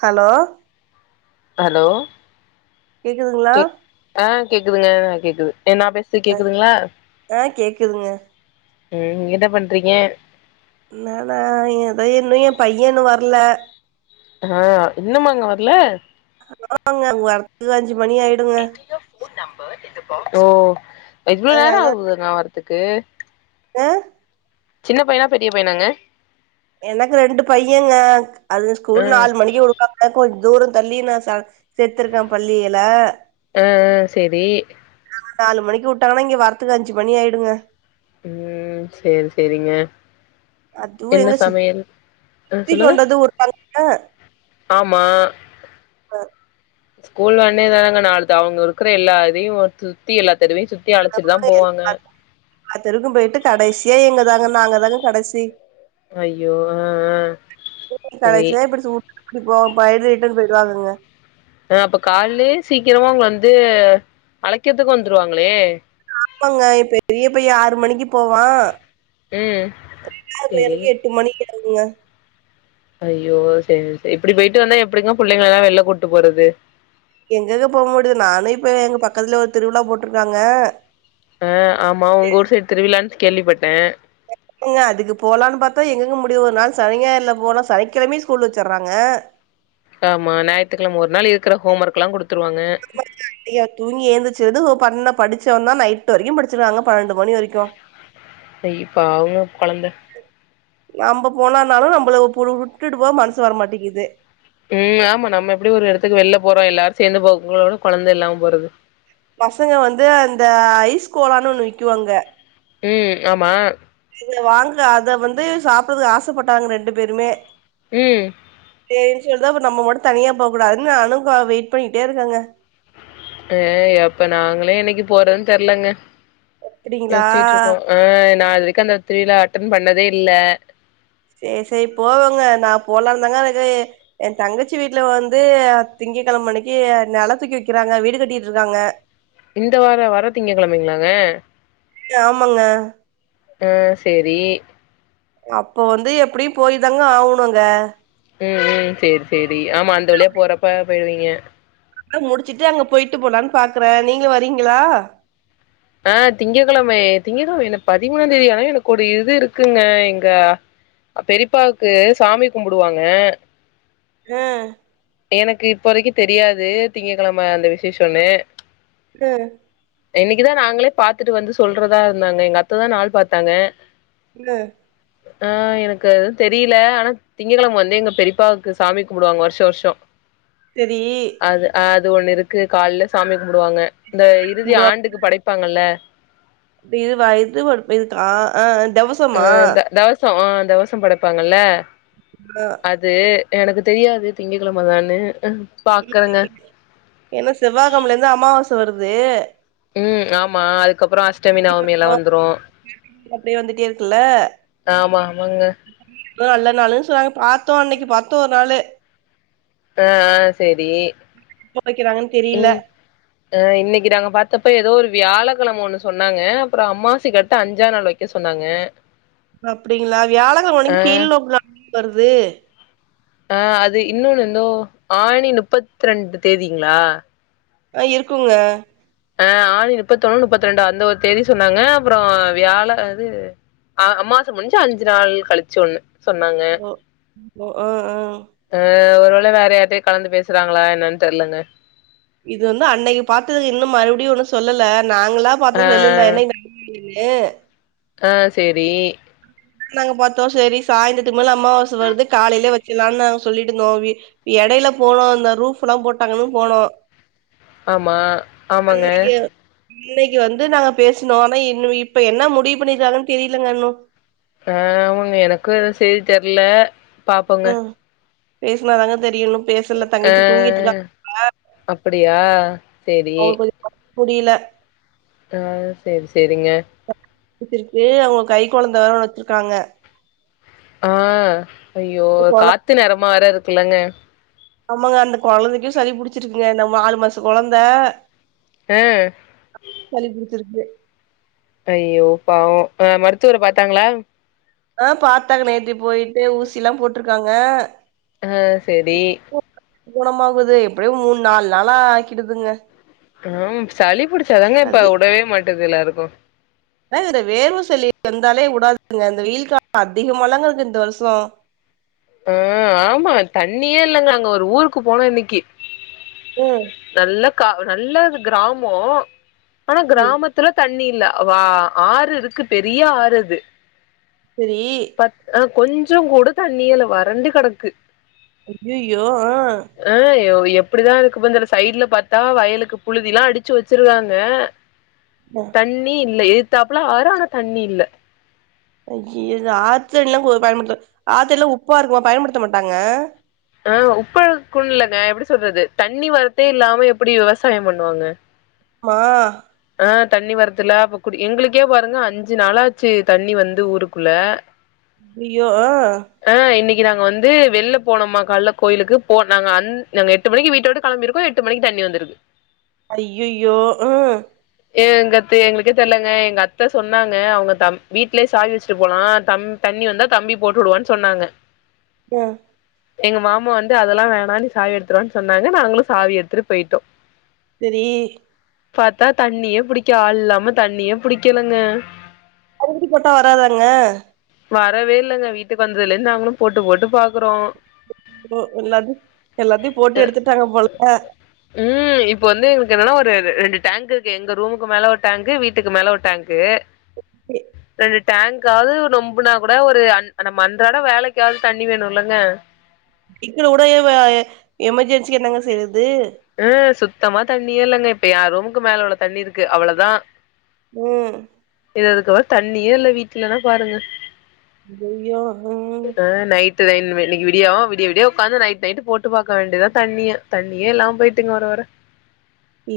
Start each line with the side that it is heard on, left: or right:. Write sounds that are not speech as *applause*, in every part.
right: hello
left: hello
right: கேக்குதுங்ளா
left: கே ஆ கேக்குதுங்க கேக்குது எ நா பேசது கேக்குதுங்ளா
right: ஆ கேக்குதுங்க
left: ம் என்ன பண்றிங்க
right: நானா ஏதோ இன்னு எம் பைய இன்னு வர்ல
left: ஆ இன்னுமாங்க வர்ல
right: ஆமாங்க அவுங்க வரதுக்கு அஞ்சு மணி ஆயிடுங்க
left: ஓ இவ்ளோ நேர ஆகு நா வரத்துக்கு
right: அ
left: சின்ன பையனா பெரிய பையனாங்க
right: எனக்கு ரெண்டு பையங்க அதுங்க
left: ஆ
right: ஸ்கூல் நாலு மணிக்கு விடு வாங்கா கொஞ்ச தூர தள்ளி நா ச சேத்திருக்கே பள்ளியில
left: ஆ ஆ சேரி
right: அங்க நாலு மணிக்கு வுட்டாங்கனா இங்க வரத்துக்கு அஞ்சு மணி ஆயிடுங்க
left: ம் சேரி சேரிங்க
right: அதுவு
left: என்ன
right: எங்க
left: சமையல் ஆ
right: சுத்திக்
left: சொல்லுங்க
right: கொண்டாந்து வுட்றாங்க
left: ஆமா
right: அ
left: கூல் ஒட்னே தானங்க நாலு த அவ்ங்க இருக்கிற எல்லா இதையு ஒரு சுத்தி எல்லா தெருவையு சுத்
right: *inaudible* எல்லா தெருவுக்கு போயிட்டு கடைசியா எங்கதாங்க நாங்க தாங்க கடைசி
left: ஐயோ ஆ ஆ சரி
right: கடைசியா இப்டி சுத் த்திப்போ பயந்து ரிட்டர்ன் போயிடுவாங்கங்க
left: ஆ அப்ப கால்லே சீக்கிரமா அவுங்க வந்து அழைக்கிறத்துக்கு வந்துருவாங்ளே
right: ஆமாங்க எ பெரிய பைய ஆறு மணிக்கு போவா
left: ம்
right: ரெண்டாவ்து
left: செரி
right: பையனுக்கு எட் ட்டு மணியாகுங்க
left: ஐயோ சேரி சே இப்டி போயிட்டு வந்தா எப்டிங்க புள்ளைங்களலா வெளில கூட்டு போறது
right: எங்கங்க போக முடிது நானு இப்ப எ எங்க பக்கத்துல ஒரு திருவிழா போட்ருக்காங்க
left: ஆ ஆமா உங்க ஊர் சைடு திருவிழான்னு கேள்விப்பட்டே
right: எங்கங்க அதுக்கு போலானு பாத்தா எங்கங்க முடியுது ஒரு நாள் சனி ஞாயிறுல போலா சனிக்கெழமையு ஸ்கூல் வச்சுர்றாங்க
left: ஆமா ஞாயித்துக்கெழம ஒரு நாள் இருக்கிற ஹோம் ஒர்க்லா குடுத்துருவாங்க
right: லையா தூங்கி ஏந்திச்சது பண்ண படிச்சவந்தா நைட்டு வரைக்கு படிச்சிர்றாங்க பன்னெண்டு மணி வரைக்கு
left: ஐய பாவங்க கொழந்த
right: நம்ப போனானாலு நம்பள புலு விட்டுட்டு போக மனசு வரமாட்டிங்கிது
left: ம் ஆமா நம்ம எப்டி ஒரு எடத்துக்கு வெளில போறோ எல்லாரு சேந்து போகப்போனாலு கொழந்த இல்லாம போறது
right: பசங்க வந்து அந்த ஐஸ் கோலான்னு ஒன்னு விக்குவாங்க
left: ம் ஆமா
right: இங்க வாங்குற அத வந்து சாப்பிட்றதுக்கு ஆசப்பட்டாங்க ரெண்டு பேருமே
left: ம்
right: சேரின்னு சொல்ட்டுதா அப்ப நம்ம மட்டு தனியா போக்கூடாதுன்னு நானுக்கா வெயிட் பண்ணிகிட்டே இருக்கங்க
left: அ எப்ப நாங்களே என்னைக்கு போறோன் தெர்லங்க
right: அப்டிங்களா
left: யோசிச்சுட்ருக்கோ ஆ நா அது வரைக்கு அந்த திருவிழா அட்டன்ட் பண்ணதே இல்ல
right: சேரி சேரி போவோங்க நா போலான்ந்தாங்க அழைத்ததே எ தங்கச்சி வீட்ல வந்து திங்கக்கெழம அன்னைக்கி நெல தூக்கி வக்கிறாங்க வீடு கட்டிட்ருக்காங்க
left: இந்த வார வர திங்கக்கெழமைங்ளாங்க
right: ஆமங்க
left: ஆ சேரி
right: அப்ப வந்து எப்டியு போய் தாங்க ஆகணு அங்க
left: ம் ம் சேரி சேரி ஆமா அந்த வழியா போறப்ப போயிருவீங்க
right: ஆ முடிச்சுட்டு அங்க போயிட்டு போலான் பாக்குறே நீங்க வரீங்ளா
left: ஆ திங்கக்கெழமையெ திங்ககெழம என்ன பதிமூணாந் தேதி ஆனா எனக்கு ஒரு இது இருக்குங்க இங்க அ பெரிப்பாவுக்கு சாமி கும்புடுவாங்க
right: ஆ
left: எனக்கு இப்ப வரைக்கு தெரியாது திங்கக்கெழம அந்த விசேஷன்னு
right: அ
left: இன்னைக்குதா நாங்களே பாத்துட்டு வந்து சொல்றதா இருந்தாங்க எங்க அத்ததா நாள் பாத்தாங்க
right: ம் ல
left: ஆ எனக்கு அதுவு தெரியில ஆனா திங்ககெழம வந்து எங்க பெரியப்பாவுக்கு சாமி கும்புடுவாங்க வருஷ வஷம்
right: செரி
left: அது அது ஒன்னு இருக்கு காலைல சாமி கும்புடுவாங்க இந்த இறுதி
right: இதுவா
left: ஆண்டுக்கு படைப்பாங்கல்ல
right: இதுவா இது ஒரு இது க ஆ தவுச
left: அ தெ தெவசோ ஆ தெவசோ படைப்பாங்கல்ல
right: ஆ
left: அது எனக்கு தெரியாது திங்க கெழமதான்னு
right: ஏன்னா செவ்வகெழமைல இருந்து அம்மாவாச வருது
left: ம் ஆமா அதுக்கப்றோ அஷ்டமி நவமி எல்லா வந்துரு
right: அப்டியே வந்துட்டே இருக்குல்ல
left: ஆமா ஆமாங்க
right: எதோ நல்ல நாள்னு சொன்னாங்க பாத்தோ அன்னைக்கு பாத்தோ ஒரு நாளு
left: ஆ ஆ சேரி
right: எப்ப வெக்கிறாங்கன்னு தெரியல
left: ம் ஆ இன்னைக்கு நாங்க பாத்தப்ப ஏதோ ஒரு வியாழக்கிழம ஒன்னு சொன்னாங்க அப்றோ அமாசைக்கு அடுத்து அஞ்சா நாள் வைக்க க்க சொன்னாங்க
right: அப்டிங்களா வியாழகெழம
left: ஆ
right: அன்னைக்கி கீழ் நோக்கு நாள் தானே வருது
left: ஆ அது இன்னொன்னு இன்னோ ஆணி முப்பத்தி ரெண்டு தேதிங்களா
right: ஆ இருக்குங்க
left: ஆ ஆணி முப்பத்து ஒன்னு முப்பத்து ரெண்டு அந்த ஒரு தேதி சொன்னாங்க அப்றோ வியாழ அது அ அம்மாவாச முடிஞ்சி அஞ்சு நாள் கழிச்சி ஒன்னு
right: ஓ ஓ அ அ
left: ஆ ஒரு வேள வேற யார்கிட்டயு கலந்து பேசுறாங்களா என்னன்னு தெர்லங்க
right: இது வந்து அன்னைக்கு பாத்ததுக்கு இன்னு மறுபடியு ஒன்னு சொல்லல்ல நாங்களா பாத்த செல்லுல
left: ஆ
right: என்னைக்கினு இல்லே
left: ஆ சேரி
right: வீட்ல நாங்க பாத்தோ சேரி சாய்ந்தரத்துக்கு மேல அம்மாவாச வருது காலைலேயே வெச்சிட்லாம்னு நாங்க சொல்லிட்டு இருந்தோ வீட் எடைல போனோ இந்த ரூஃப்லா போட்டாங்கன்னு போனோ
left: ஆமா ஆமாங்க
right: அன்னைக்கு பிள்ளைக்கு வந்து நாங்க பேசுனோ ஆனா இன்னு இப்ப என்ன முடிவு பண்ணியிருகுறாங்கன்னு தெரிலங்க இன்னு
left: ஆமாங்க எனக்கு எதுவு சேதி தெர்ல பாப்போங்க
right: ம் பேசுனாதாங்க தெரியு பேசுல
left: ஆ
right: தங்கச்சி தூங்கிட்டு இருந்தாங்க
left: அப்படியா சேரி
right: அவுங்க கொஞ்சோ முடியல
left: ஆ சேரி சேரிங்க
right: புச்சிருக்கு அவுங்க கை கொழந்த வேர வெச்சிருக்காங்க
left: ஆ ஐயோ
right: இந்த கொழ
left: காத்து நேரமா வேற இருக்குலங்க
right: ஆமாங்க அந்த கொழந்தைக்கு சளி புடிச்சிருக்குங்க இந்த நாலு மாசோ கொழந்த
left: ஆ
right: சளி புடுச்சிருக்கு
left: ஐயோ பாவோ அ மருத்துவர பாத்தாங்களா
right: ஆ பாத்தாங்க நேத்து போயிட்டு ஊசி எல்லா போட்டிருக்காங்க
left: ஆ சேரி
right: குணமாகுது எப்டியு மூண் நால் நாளா ஆக்கிடுதுங்க
left: ஆஹம் சளி புடிச்சாதாங்க இப்ப
right: அது
left: உடவே மாட்டது எல்லாருக்கு
right: ஆ இதுல வேர்வ சளி வந்தாலே உடாதுங்க இந்த வெயில் காலோ அதிகமால்லங்க இருக்கு இந்த வருஷோ
left: ஆ ஆமா தண்ணியே இல்லங்க அங்க ஒரு ஊருக்கு போனா இன்னைக்கு
right: ம்
left: நல்ல கா நல்ல கிராமோ ஆனா
right: ம்
left: கிராமத்து த்துல தண்ணி இல்ல வா ஆறு இருக்கு பெரிய ஆறு அது
right: செரி
left: ஆ கொஞ்சோ கூட தண்ணியே இல்ல வறண்டு கெடக்கு
right: ஐயயோ ஆ
left: அ யோ எப்புடிதா இருக்கபோர்ந்தெர்ல சைடுல பாத்தா வய்லுக்கு புழுதிலா அடிச்சு வச்சிருகாங்க
right: மா
left: தண்ணி இல்ல எட்த்தாப்ல ஆறு ஆனா தண்ணி இல்ல
right: ஐயிய இது ஆத்தண்லா கோ பயன்பட்த்த ஆத்தண்லா உப்பா இருக்குமா பயன்படுத்த மாட்டாங்க
left: ஆ உப்பா இருக்குன் இல்லங்க எப்டி சொல்றது தண்ணி வர்த்தே இல்லாம எப்படி விவசாயம் பண்ணுவாங்க
right: மா
left: ஆ தண்ணி வர்துல அப்ப குடி எங்குளுக்கே பாருங்க அஞ்சு நாளாச்சு தண்ணி வந்து ஊருக்குள்ள
right: ஐயியோ ஆ
left: ஆ இன்னைக்கு நாங்க வந்து வெள்ல போனோம்மா கால்ல கோய்லுக்கு போ நாங்க அந் நாங்க எ எட்டு மணிக்கு வீட்ட விட்டு களம்பிருக்கோ எட்டு மணிக்கு தண்ணி வந்துருக்கு
right: ஐயயோ ஆ
left: ஏ எங்கத்தே எங்ளுக்கே தெர்லங்க எங்க அத்த சொன்னாங்க அவ்ங்க தம் வீட்லே சாவி வஸ்ட்டு போலா தம் தண்ணி வந்தா தம்பி போட்டு உடுவான் சொன்னாங்க
right: அ
left: எங்க மாமா வந்து அதெல்லா வேணா நீ சாவி எடுத்துடுவான் சொன்னாங்க நாங்களு சாவி எட்த்துடு பேய்ட்டோ
right: செரி
left: பாத்தா தண்ணியே புடிக்க ஆள் இல்லாம தண்ணியே புடிக்கலங்க
right: மறுவுடி போட்டா வராதாங்க
left: வரவே இல்லங்க வீட்டுக் வந்தலன் நாங்குளு போட்டு போட்டு பாக்குறோ
right: ஒ எல்லாது எல்லாத்யு போட்டு எடுத்துட்டாங்க போல
left: ம் இப்ப வந்து எங்ளுக் என்னன்னா ஒரு ரு ரெண்டு டாங்கு எங்க ரூமுக்கு மேல ஒரு டாங்கு வீட்டுக்கு மேல ஒரு டாங்க்கு
right: பிடி
left: இது டேங்க்காது நொம்புனா கூட ஒரு அன் நம்ம அன்றாட வேலைக்காது தண்ணி வேணுலங்க
right: இக்னா உடையவ எமர்ஜென்சி என்னங்க செய்றது
left: அ சுத்தமா தண்ணியே இல்லங்க இப்ப யா ரூமுக்கு மேல உள்ள தண்ணி இருக்கு அவுலதா
right: ம்
left: இது அதுக்கப்புற தண்ணியே இல்ல வீட்லனா பாருங்க
right: ஐயயோ ஆ
left: அ நைட்டுதா இன்னுமே இன்னிக்கு விடியோ விடிய விடிய உக்காந்து நைட் நைட் போட்டு பாக்க வேண்டிதா தண்ணிய தண்ணியே இல்லாம் போய்ட்டுங்க வர வர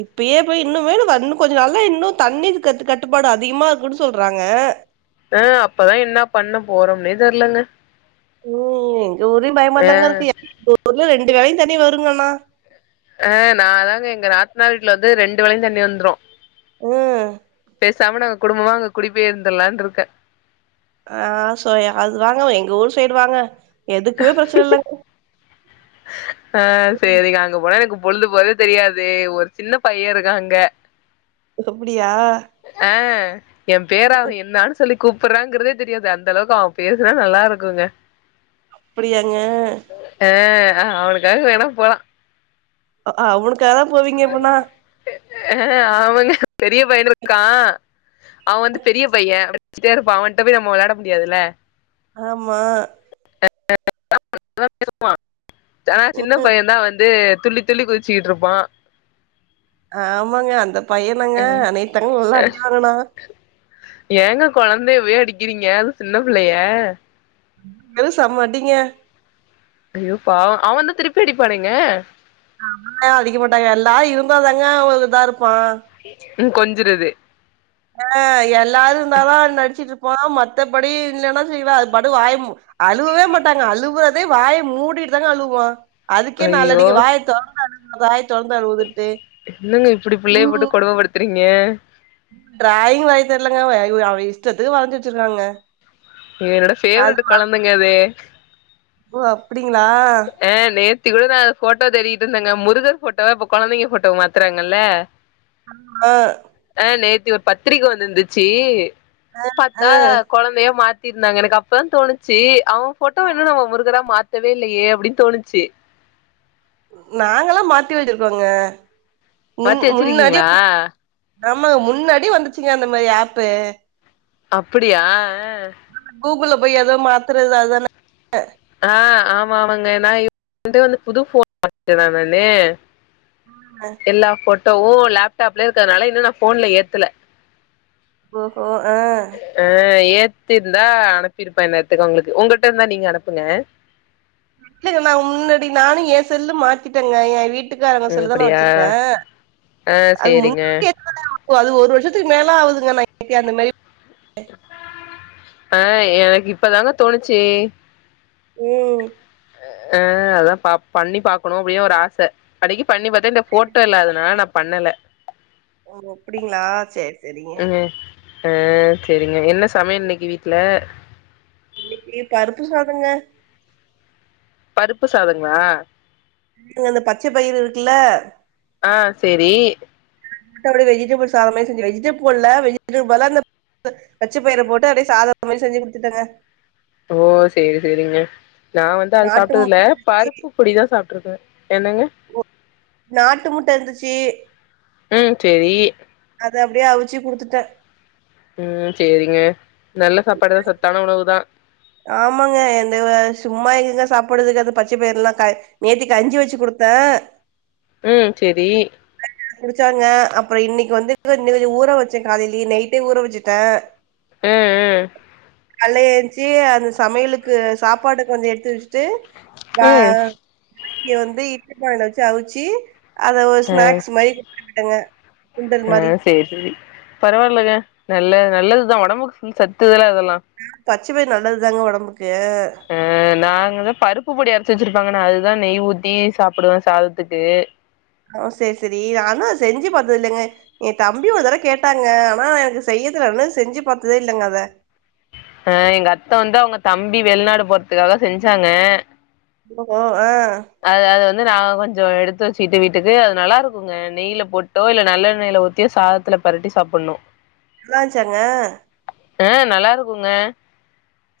right: இப்பியே போய் இன்னுமே நம்ப இன்னு கொஞ்சு நாள்ல இன்னு தண்ணிக்கு கத்து கட்டுப்பாடு அதிகுமா இருக்குன் சொல்றாங்க
left: அ அப்பதா என்ன பண்ண போறொம்னே தெர்லங்க
right: ம் எங்க ஊர்யு பயமா
left: ஆ
right: தாங்க இருக்கு *inaudible* ஊர்ல ரெண்டு வேலையு தண்ணி வருங்கணா
left: ஆ நா அதாங்க எங்க நாத்னா வீட்ல வந்து ரெண்டு வேலையு தண்ணி வந்ரு
right: அ
left: பேசாம நாங்க குடும்பமா அங்க குடி பேயந்தலான்ருக்க
right: ஆ சோ அது வாங்க எங்க ஊர் சைடு வாங்க எதுக்குமே ப்ரச்சன இல்லங்
left: ஆ சரிக்க அங்க போனா எனக்கு பொழுது போறதே தெரியாது ஒரு சின்ன பைய இருக்கா அங்க
right: அப்டியா
left: ஆ எ பேரா என்னான் சொல்லி கூப்புறாங்கிறதே தெரியாது அந்தளவுக்கு அவ பேசுனா நல்லா இருக்குங்க
right: அப்படியாங்க
left: ஆ அவனுக்காக வேணா போலா
right: ஆ அவனுக்காகதா போவீங்க அப்பனா
left: அ அவனு பெரிய பையனு இருக்கா அவ வந்து பெரிய பைய பச்சிட்டே இருப்பா அவன்ட்ட போய நம்ம வெளையாட முடியாதுல்ல
right: ஆமா
left: *inaudible* ஆனா சின்ன
right: ம்
left: பைய தா வந்து துள்ளி துள்ளி குதிச்சிட்டு இருப்பா
right: ஆமாங்க அந்த பையதாங்க நேத்தாங்க நல்லா அடி வாங்கனா
left: ஏங்க கொழந்தையபோய் அடிக்கிறீங்க அதுவு சின்ன பிள்ளைய
right: வெறு சம்ம அடிங்க
left: ஐயோ பாவோ அவ வந்து திருப்பி அடிப்பானேங்க
right: நம்மள அடிக்க மாட்டாங்க எல்லாரு இருந்தாதங்க அவ்ள இதா இருப்பா
left: ம் கொஞ்சுறது
right: ஆ எல்லாரு இருந்தாதா என்ன ஈடிச்சிட்டு இருப்பா மத்தபடி இல்லன்னா செய்வா அது பாட்டு வாயமு அழுவவே மாட்டாங்க அழுவுறதே வாய மூடிட்டு தாங்க அழுவா அதுக்கே நாலு
left: ஐயோ
right: அடிங்க வாயத்தொ வாய தொறந்து அடுவுன்ட்டு ம்
left: சரிங்க
right: டிராயிங் வரைய தெர்லங்க ஐ அவ இஷ்டத்துக்கு வரஞ்சு வச்சிருகுக்காங்க
left: சே என்னோட பேஃவெரெட் கொழந்தங்க அது
right: ஓ அப்டிங்களா
left: ஆ நேத்தி கூட நா ஃபோட்டோ தேடிட்டு இருந்தேங்க முருகர் ஃபோட்டோவ இப்ப கொழந்தைங்க ஃபோட்டோவா மாத்துறாங்கல்ல
right: ஆ
left: ஆ நேத்தி ஒரு பத்திரிக வந்திருந்துச்சு
right: ஆ
left: பாத்தா கொழந்தைய மாத்திருந்தாங்க எனக்கு அப்போதா தோணுச்சு அவ ஃபோட்டோவ இன்ணு நம்ம முருகரா மாத் லயே அப்டின்னு தோணுச்சு
right: நாங்கல்லா மாத்தி வச்சிருக்கோங்க முன்
left: மாத்தி
right: முன்னாடி
left: வச்சிருக்கீங்களா
right: ஆமா முன்னாடி வந்துச்சுங்க அந்த மாரி ஆப்பு
left: அப்டியா அ
right: கூகுள்ல போய் ஏதோ மாத்துரது அதான
left: ஆ ஆமானுங்க நா எந்து வந்து புது ஃபோனு *inaudible* நானு
right: ஆமா
left: எல்லா ஃபோட்டோவுமன லேப்டாப்லயே இருக்குறனால இன்னு நா ஃபோன்ல ஏத்துல
right: ஓஹோ ஆ
left: ஆ ஏத்தி இருந்தா அனுப்பிருப்ப இந்நேரத்துக்கு உங்களுக்கு உங்கள்ட்ட இருந்தா நீங்க அனுப்புங்க
right: இல்லங்க நா முன்னாடி நானு எ செல்லு மாத்திட்டங்க எ வீ ட்டுக்காரங்க
left: ம்
right: சொல்லுதா நா
left: அப்டியா
right: வச்சிருக்க
left: ஆ
right: அது
left: சேரிங்க
right: *inaudible* அது ஒரு வருஷத்துக்கு மேல ஆகுதுங்க எனக்கு அந்த மாரி
left: அ எனக்கு இப்பதாங்க தோணுச்சு
right: ம்
left: ஆ அதா பா பண்ணி பாக்கணு அப்டின்னு ஒரு ஆச கடைக்கு பண்ணி பாத்த இந்த
right: சரி
left: ஃபோட்டோ இல்லா அதுனால நா பண்ணல
right: ஒ அப்டிங்களா சரி சரிங்க
left: அ சரிங்க என்ன சமயல் இன்னைக்கு வீட்ல
right: இன்னிக்கு பருப்பு சாதங்க
left: பருப்பு சாதங்களா
right: அந்த பச்ச பயிறு இருக்குல்ல
left: ஆ சேரி
right: மத்தபடி வெஜிடபிள் சாதமே செஞ்சொ வெஜிடபில் போட்ல வெஜிடபில் பதில்லா அந்த பு பச்ச பயிர போட்டு அப்டியே சாதார மாரி செஞ்சு குடுத்துட்டங்க
left: ஓ சேரி சேரிங்க நா வந்து அது
right: நாட்டு
left: சாப்புட்ல
right: முட்ட இருந்துச்சு
left: பருப்பு பொடிதா சாப்ட்ருக்க என்னங்க
right: ஓ, நாட்டு முட்ட இருந்துச்சி
left: ம் சரி
right: அது அப்டியே அவிச்சு குடுத்துட்ட
left: உம் சரிங்க நல்ல சாப்பாடுதா சத்தான உணவுதா
right: ஆமாங்க இந்தந்த சும்மா எங்கங்க சாப்படுறதுங்க அது பச்ச பயிறுல்லா க நேத்திக்கஞ்சி வச்சு குடுத்த
left: ம் செரி
right: புடிச்சாங்க அப்பற இன்னிக்கு வந்து இன்னு கொஞ்சோ ஊற வச்ச காலையிலே நைட்டே ஊற வச்சுட்டே
left: ம்
right: கல்ல ஏஞ்ச்சி அந்த சமையலுக்கு சாப்பாடு கொஞ்ச எடுத்து வச்ட்டு
left: ம்
right: வா
left: ம்
right: இங்க வந்து இட்லி பானைல வச்சு அவிச்சி அத ஒரு
left: ஆ
right: ஸ்நாக்ஸ் மாரி விடுங்க
left: ஆ சரி சரி பரவால்லங்க நல்ல நல்லதுதா ஒடம்புக் சத்து தா அதெல்லா
right: பச்ச பயிறு நல்லதுதாங்க ஒடம்புக்கூ
left: அ நாங்கதா பருப்பு பொடி அரைச்சு வச்சிருப்பாங்கன்னா அதுதா நெய் ஊத்தி சாப்டுவ சாதத்துக்கு
right: ஓ சரி சரி ஆனா செஞ்சு பாத்ததுல்லங்க ஏ தம்பி ஒரு தட கேட்டாங்க ஆனா எனக்கு செய்யதுலன்னு செஞ்சு பாத்ததே இல்லங்க அத
left: ஆ எங்க அத்த வந்து அவங்க தம்பி வெளிநாடு போறதுக்காக செஞ்சாங்க
right: ஓ ஓ ஆ
left: அது அது வந்து நாங்க கொஞ்ச எடுத்து வச்சுட்டு வீட்டுக்கு அது நல்லாருக்குங்க நெய்ல போட்டோ இல்ல நல்லெண்ணைய்ல ஊத்தியோ சாத த்துல பெரட்டி சாப்பணு
right: நல்லாச்சாங்க
left: அ நல்லாருக்குங்க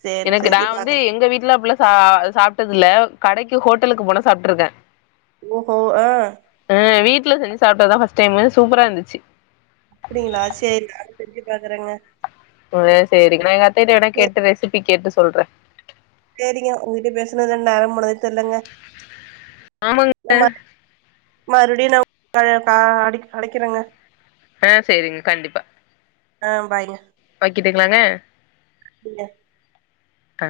right: சேர்னு
left: எனக்கு நா
right: செஞ்சு
left: வந்து
right: பாக்குறே
left: எங்க வீட்டுல அப்பள ஆ சாப்ட்டதுல்ல கடைக்கு ஹோட்டலுக்கு போனா சாப்ட்ருக்க
right: ஓஹோ ஆ
left: ஆ வீட்ல செஞ்ச சாப்ட்டதா ஃபஸ்ட் டைமு சூப்பரா இருந்துச்சு
right: அப்படிங்களா சேரி நானு செஞ்சு பாக்குறங்க
left: உ சரி நா எங்கத்திட்டவனா
right: சேரி
left: கேட்டு ரெசிபி கேட்டு சொல்ற
right: சரிங்க உங்கிட்ட பேசுணது‌ நேரோ போனதே தெர்லங்க
left: ஆமாங்க
right: *unintelligible* மறுடி நா அ கா அடைக் அடைக்கிறங்க
left: ஆ செரிங்க கண்டிப்பா
right: ஆ பாய்ங்க
left: வக்கிட்டுங்கலாங்க
right: ங்க
left: ஆ